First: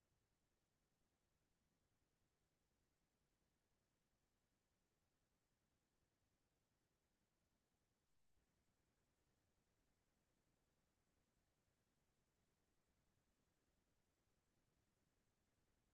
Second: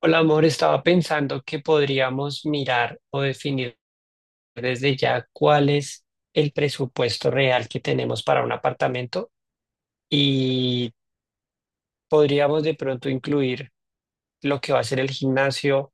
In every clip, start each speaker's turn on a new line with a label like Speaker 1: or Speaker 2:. Speaker 1: Hola, amor, estaba pensando que podríamos mirar o definir desde ya cuál es el presupuesto real que tenemos para un apartamento y podríamos de pronto incluir lo que va a ser el gimnasio,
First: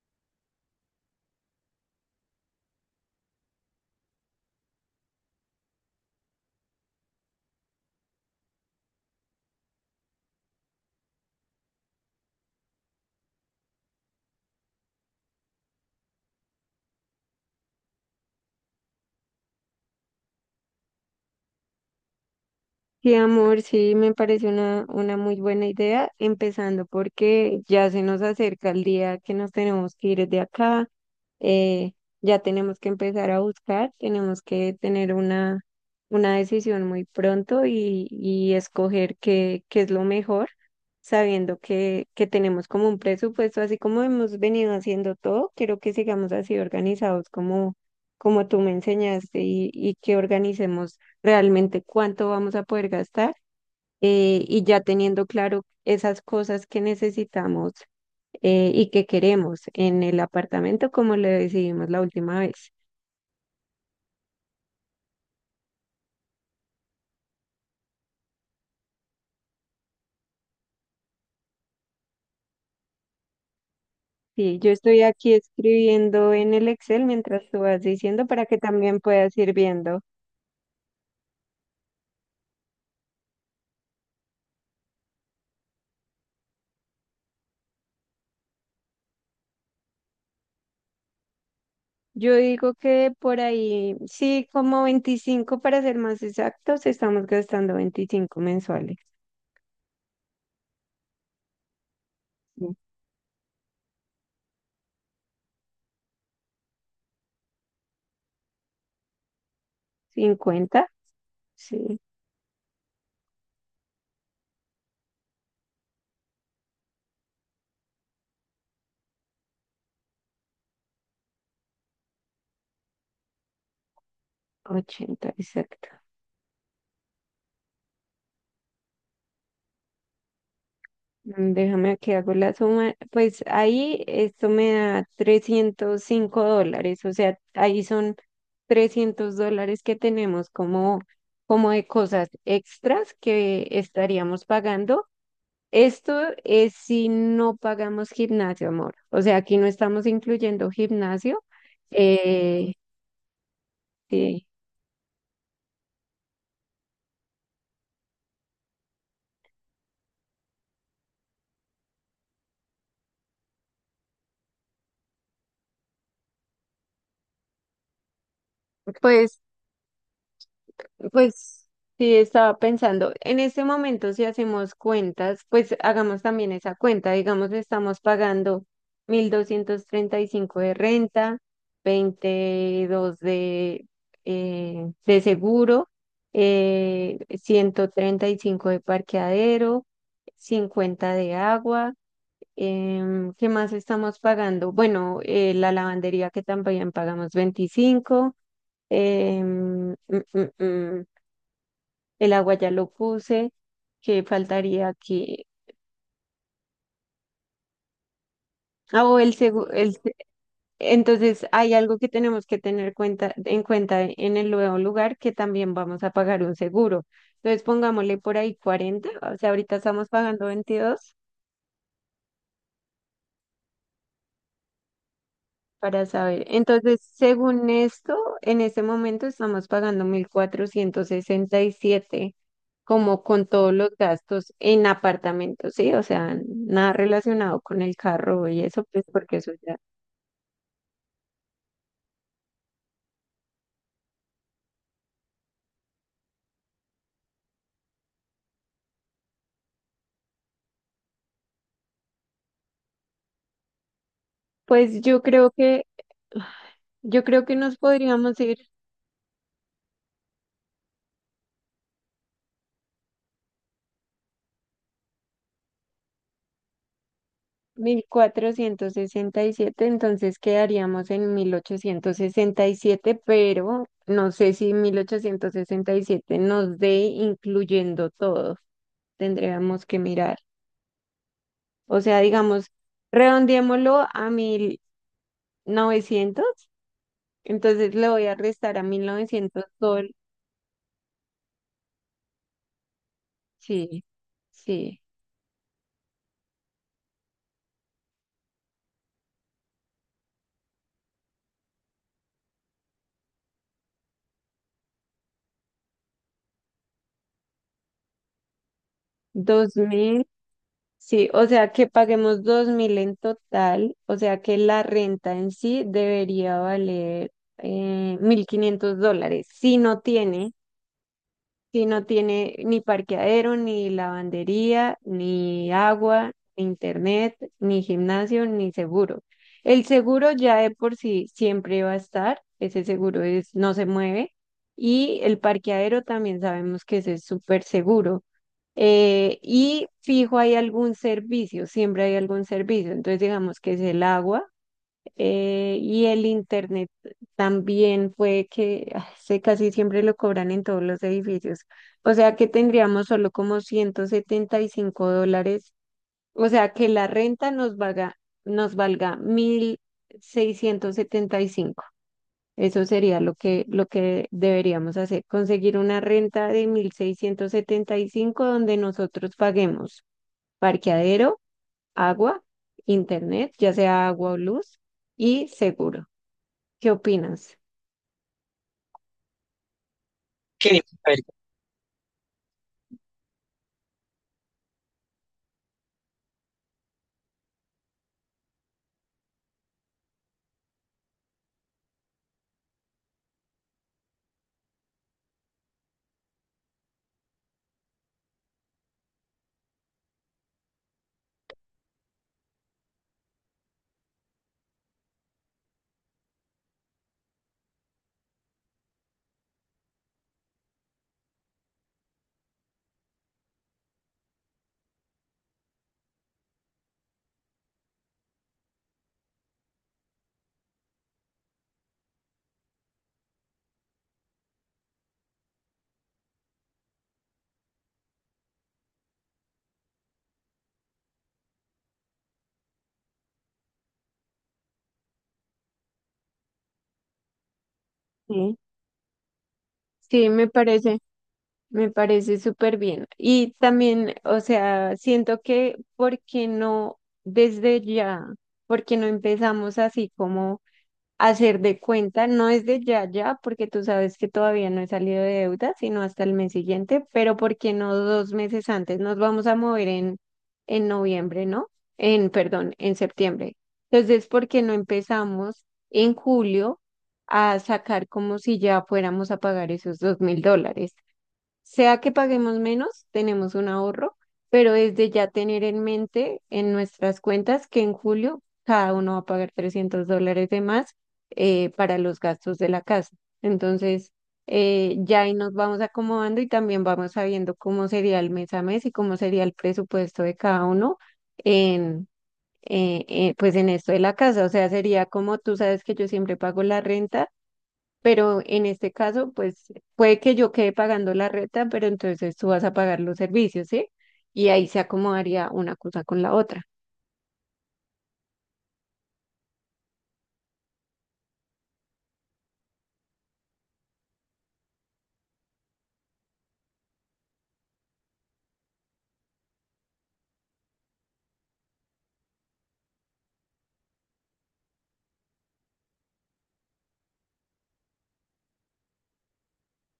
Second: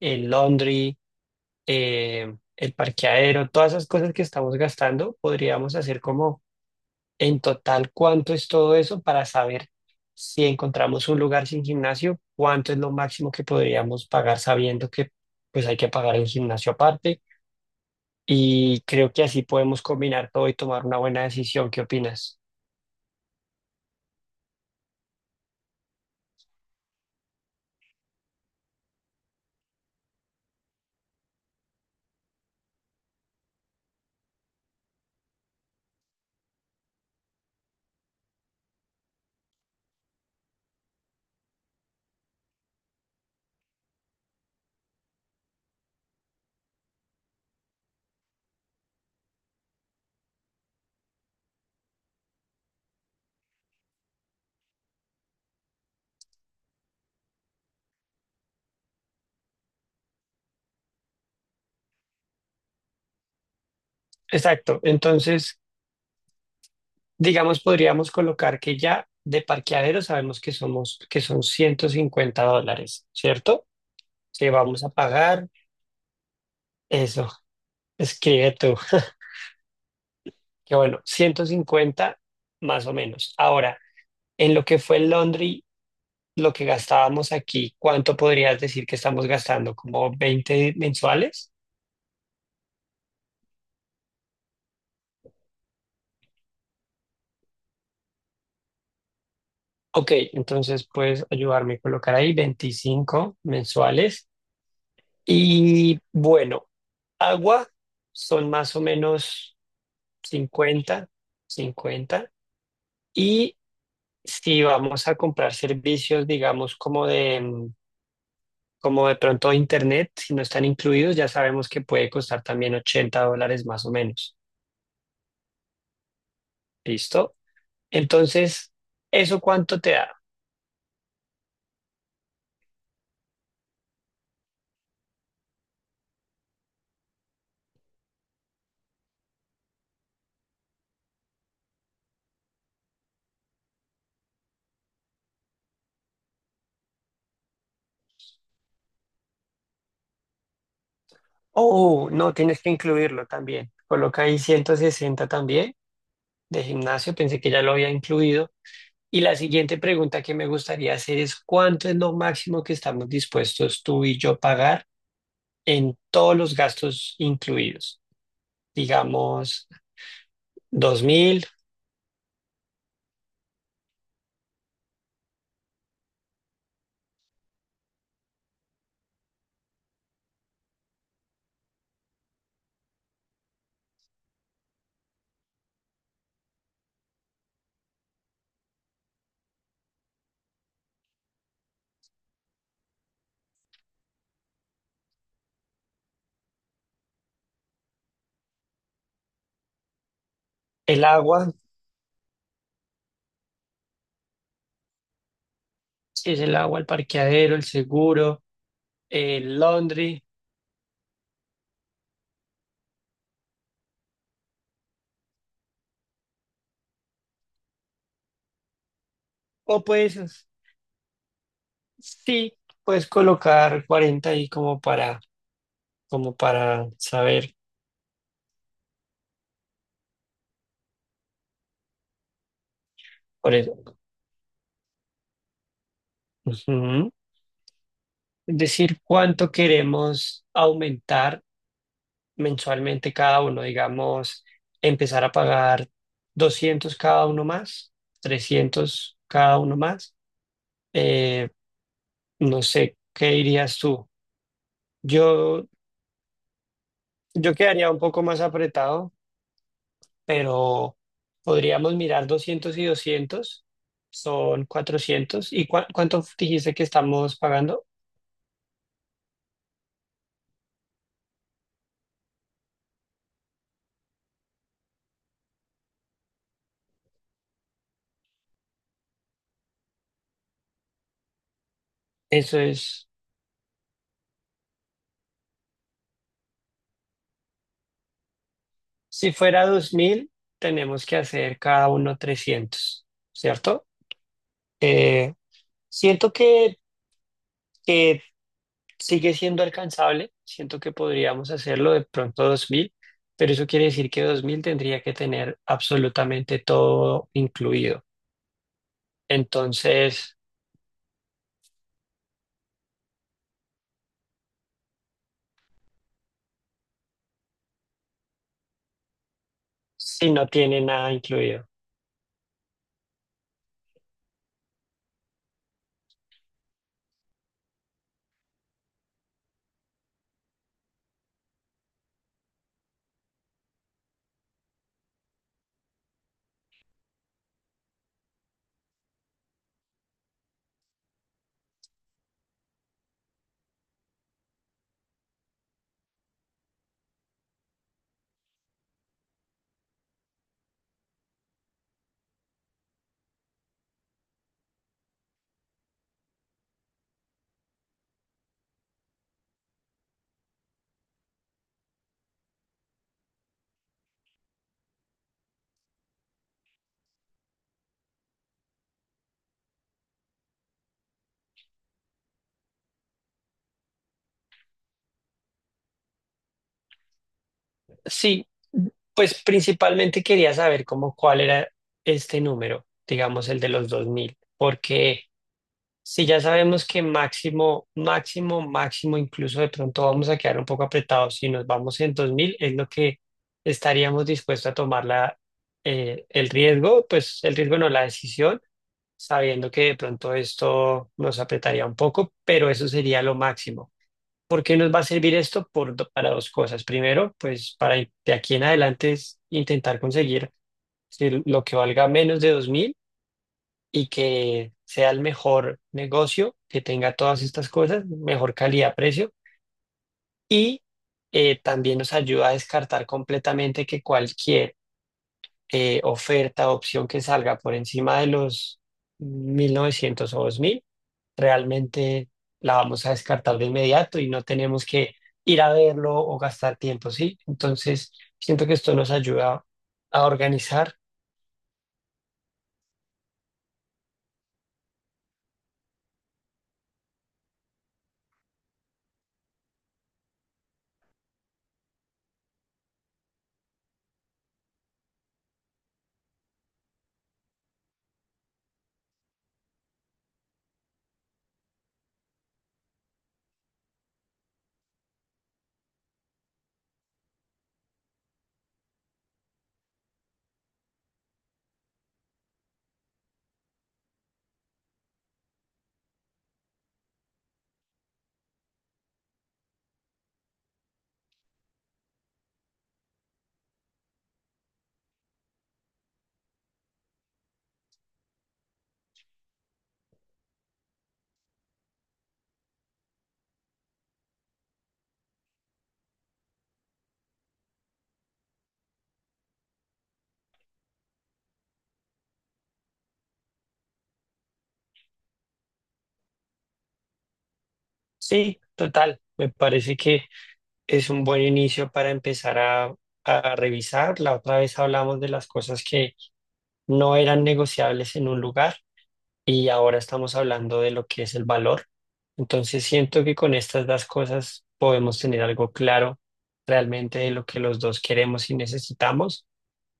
Speaker 1: el laundry, el parqueadero, todas esas cosas que estamos gastando, podríamos hacer como. En total, ¿cuánto es todo eso para saber si encontramos un lugar sin gimnasio? ¿Cuánto es lo máximo que podríamos pagar sabiendo que pues hay que pagar el gimnasio aparte? Y creo que así podemos combinar todo y tomar una buena decisión. ¿Qué opinas?
Speaker 2: Sí, amor, sí, me parece una muy buena idea, empezando porque ya se nos acerca el día que nos tenemos que ir de acá. eh, ya tenemos que empezar a buscar, tenemos que tener una decisión muy pronto, y escoger qué es lo mejor, sabiendo que tenemos como un presupuesto, así como hemos venido haciendo todo. Quiero que sigamos así organizados, como, como tú me enseñaste, y que organicemos realmente cuánto vamos a poder gastar. Y ya teniendo claro esas cosas que necesitamos y que queremos en el apartamento, como lo decidimos la última vez.
Speaker 1: Exacto. Entonces, digamos, podríamos colocar que ya de parqueadero sabemos que somos, que son $150, ¿cierto? Que
Speaker 2: Sí, yo
Speaker 1: vamos a
Speaker 2: estoy aquí
Speaker 1: pagar
Speaker 2: escribiendo en el Excel
Speaker 1: eso.
Speaker 2: mientras tú vas diciendo para
Speaker 1: Escribe
Speaker 2: que
Speaker 1: tú.
Speaker 2: también puedas ir viendo.
Speaker 1: Que bueno, 150 más o menos. Ahora, en lo que fue en Londres, lo que gastábamos aquí, ¿cuánto podrías decir que estamos gastando? ¿Como 20 mensuales?
Speaker 2: Yo digo que por ahí, sí, como 25 para ser más exactos, estamos gastando 25 mensuales.
Speaker 1: Ok, entonces puedes ayudarme a colocar ahí
Speaker 2: Sí.
Speaker 1: 25 mensuales. Y bueno, agua son más o menos
Speaker 2: 50,
Speaker 1: 50,
Speaker 2: sí,
Speaker 1: 50. Y si vamos a comprar servicios, digamos, como de pronto internet, si no están incluidos, ya sabemos que puede costar también $80 más o menos.
Speaker 2: 80 exacto.
Speaker 1: ¿Listo? Entonces, ¿eso cuánto te da?
Speaker 2: Déjame que hago la suma. Pues ahí esto me da $305, o sea, ahí son $300 que tenemos como, como de cosas extras que estaríamos pagando. Esto es si no pagamos gimnasio, amor. O sea, aquí no estamos incluyendo gimnasio.
Speaker 1: Oh, no, tienes que
Speaker 2: Eh,
Speaker 1: incluirlo también. Coloca ahí
Speaker 2: sí.
Speaker 1: 160 también de gimnasio, pensé que ya lo había incluido. Y la siguiente pregunta que me gustaría hacer es, ¿cuánto es lo máximo que estamos dispuestos tú y yo pagar en todos los gastos incluidos?
Speaker 2: Pues
Speaker 1: Digamos, 2000.
Speaker 2: Pues sí, estaba pensando, en este momento si hacemos cuentas, pues hagamos también esa cuenta, digamos, estamos pagando 1,235 de renta, 22 de seguro, 135 de parqueadero, 50 de agua, ¿qué más estamos pagando? Bueno, la lavandería que también pagamos 25. Eh,
Speaker 1: El agua,
Speaker 2: el agua ya lo puse, que faltaría que...
Speaker 1: si es el agua, el parqueadero, el seguro,
Speaker 2: Ah, o el
Speaker 1: el
Speaker 2: segu- el se-
Speaker 1: laundry,
Speaker 2: Entonces hay algo que tenemos que tener cuenta, en cuenta en el nuevo lugar que también vamos a pagar un seguro. Entonces pongámosle por ahí 40, o sea, ahorita
Speaker 1: o
Speaker 2: estamos
Speaker 1: pues
Speaker 2: pagando 22
Speaker 1: sí, puedes colocar 40 ahí como para
Speaker 2: para
Speaker 1: como
Speaker 2: saber.
Speaker 1: para
Speaker 2: Entonces,
Speaker 1: saber
Speaker 2: según esto, en este momento estamos pagando 1,467 como con
Speaker 1: por
Speaker 2: todos los
Speaker 1: eso.
Speaker 2: gastos en apartamentos, ¿sí? O sea, nada
Speaker 1: Ujú.
Speaker 2: relacionado con el carro
Speaker 1: Es
Speaker 2: y eso,
Speaker 1: decir,
Speaker 2: pues porque eso
Speaker 1: cuánto queremos aumentar mensualmente cada uno, digamos, empezar a pagar 200 cada uno más, 300 cada uno más. Eh, no sé, ¿qué dirías tú?
Speaker 2: Pues yo creo
Speaker 1: Yo,
Speaker 2: que, yo creo
Speaker 1: yo
Speaker 2: que nos
Speaker 1: quedaría un poco
Speaker 2: podríamos
Speaker 1: más
Speaker 2: ir
Speaker 1: apretado, pero podríamos mirar 200 y 200 son 400. ¿Y cuánto dijiste que estamos pagando?
Speaker 2: 1,467, entonces quedaríamos en 1,867, pero no sé si 1,867 nos dé incluyendo todo. Tendríamos que mirar. O sea,
Speaker 1: Eso
Speaker 2: digamos,
Speaker 1: es.
Speaker 2: redondeémoslo a 1,900, entonces le voy a restar a mil
Speaker 1: Si
Speaker 2: novecientos
Speaker 1: fuera
Speaker 2: sol.
Speaker 1: 2000, tenemos que hacer cada uno 300, ¿cierto?
Speaker 2: Sí, sí.
Speaker 1: Eh, siento que sigue siendo alcanzable, siento que podríamos hacerlo de pronto 2000, pero eso quiere decir que 2000 tendría que tener absolutamente todo incluido. Entonces,
Speaker 2: Sí, o sea que paguemos 2,000 en total, o sea que la renta en sí debería valer $1,500. Si no
Speaker 1: si no
Speaker 2: tiene,
Speaker 1: tiene nada incluido.
Speaker 2: si no tiene ni parqueadero, ni lavandería, ni agua, ni internet, ni gimnasio, ni seguro. El seguro ya de por sí siempre va a estar, ese seguro es, no se mueve, y el parqueadero también sabemos que ese es súper seguro. Y fijo hay algún servicio, siempre hay algún servicio. Entonces digamos que es el agua y el internet también fue que ese casi siempre lo cobran en todos los edificios. O sea que tendríamos solo como 175 dólares. O sea que la renta nos valga 1,675, eso sería lo que deberíamos hacer, conseguir una renta de 1,675 donde nosotros paguemos parqueadero, agua, internet, ya sea agua o luz, y seguro. ¿Qué opinas?
Speaker 1: Sí, pues principalmente quería
Speaker 2: Qué
Speaker 1: saber cómo
Speaker 2: nivel.
Speaker 1: cuál era este número, digamos el de los 2000, porque... Si ya sabemos que máximo, máximo, máximo, incluso de pronto vamos a quedar un poco apretados, si nos vamos en 2000 es lo que estaríamos dispuestos a tomar la, el riesgo, pues el riesgo no, la decisión, sabiendo que de pronto esto nos apretaría un poco, pero eso sería lo máximo. ¿Por qué nos va a servir esto? Por, para dos cosas. Primero, pues para de aquí en adelante es intentar conseguir si lo que valga menos de 2.000 y que sea el mejor negocio, que tenga todas estas cosas, mejor calidad-precio y también nos ayuda a descartar completamente que cualquier oferta o opción que salga por encima de los 1900 o 2000 realmente la vamos a descartar de inmediato y no tenemos que ir a verlo o gastar tiempo, ¿sí? Entonces,
Speaker 2: Sí,
Speaker 1: siento que esto nos ayuda a
Speaker 2: sí, me
Speaker 1: organizar.
Speaker 2: parece, me parece súper bien. Y también, o sea, siento que, ¿por qué no desde ya? ¿Por qué no empezamos así como hacer de cuenta, no es de ya, ya, porque tú sabes que todavía no he salido de deuda, sino hasta el mes siguiente, pero ¿por qué no dos meses antes? Nos vamos a mover en, noviembre, ¿no? En, perdón, en septiembre. Entonces, ¿por qué no empezamos en julio a sacar como si ya fuéramos a pagar esos $2,000? Sea que paguemos menos, tenemos un ahorro, pero es de ya tener en mente en nuestras cuentas que en julio cada uno va a pagar $300 de más para los gastos de la casa. Entonces, ya ahí nos vamos acomodando y también vamos sabiendo cómo sería el mes a mes y cómo sería el presupuesto de cada uno en, pues en esto de la casa. O sea, sería como tú sabes que yo siempre pago la renta, pero en este caso, pues puede que yo quede pagando la renta, pero entonces tú vas a pagar los servicios, ¿sí? Y ahí se acomodaría una cosa con la otra.
Speaker 1: Sí, total, me parece que es un buen inicio para empezar a revisar. La otra vez hablamos de las cosas que no eran negociables en un lugar y ahora estamos hablando de lo que es el valor. Entonces siento que con estas dos cosas podemos tener algo claro realmente de lo que los dos queremos y necesitamos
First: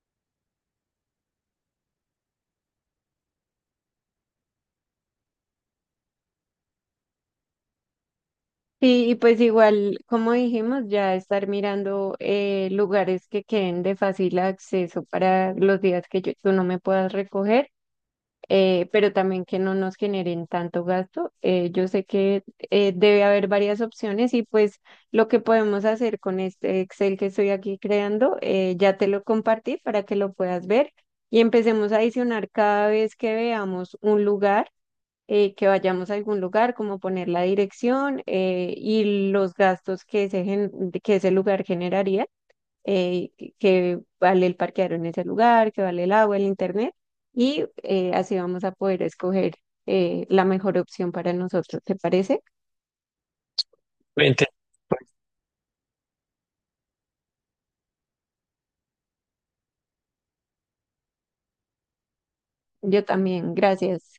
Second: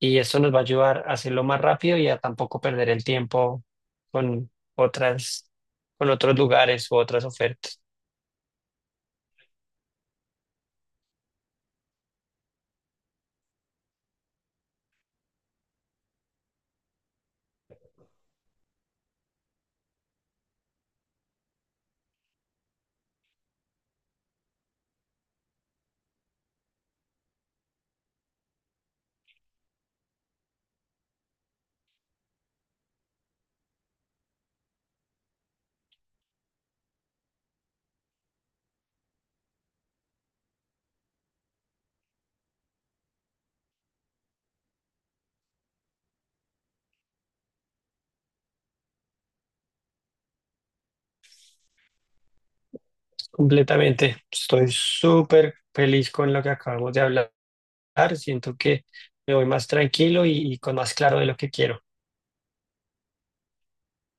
Speaker 1: y eso nos va a ayudar a hacerlo más rápido y a tampoco perder el tiempo con otras, con otros lugares u otras ofertas.
Speaker 2: Y pues igual, como dijimos, ya estar mirando lugares que queden de fácil acceso para los días que yo, tú no me puedas recoger, pero también que no nos generen tanto gasto. Yo sé que debe haber varias opciones, y pues lo que podemos hacer con este Excel que estoy aquí creando, ya te lo compartí para que lo puedas ver y empecemos a adicionar cada vez que veamos un lugar. Que vayamos a algún lugar, como poner la dirección, y los gastos que ese, que ese lugar generaría, que vale el parquear en ese lugar, que vale el agua, el internet, y así vamos a poder escoger la mejor opción para nosotros, ¿te parece?
Speaker 1: Completamente.
Speaker 2: Ente-
Speaker 1: Estoy súper feliz con lo que acabamos de hablar. Siento que me voy más tranquilo y con más claro de lo que quiero.
Speaker 2: Yo también, gracias.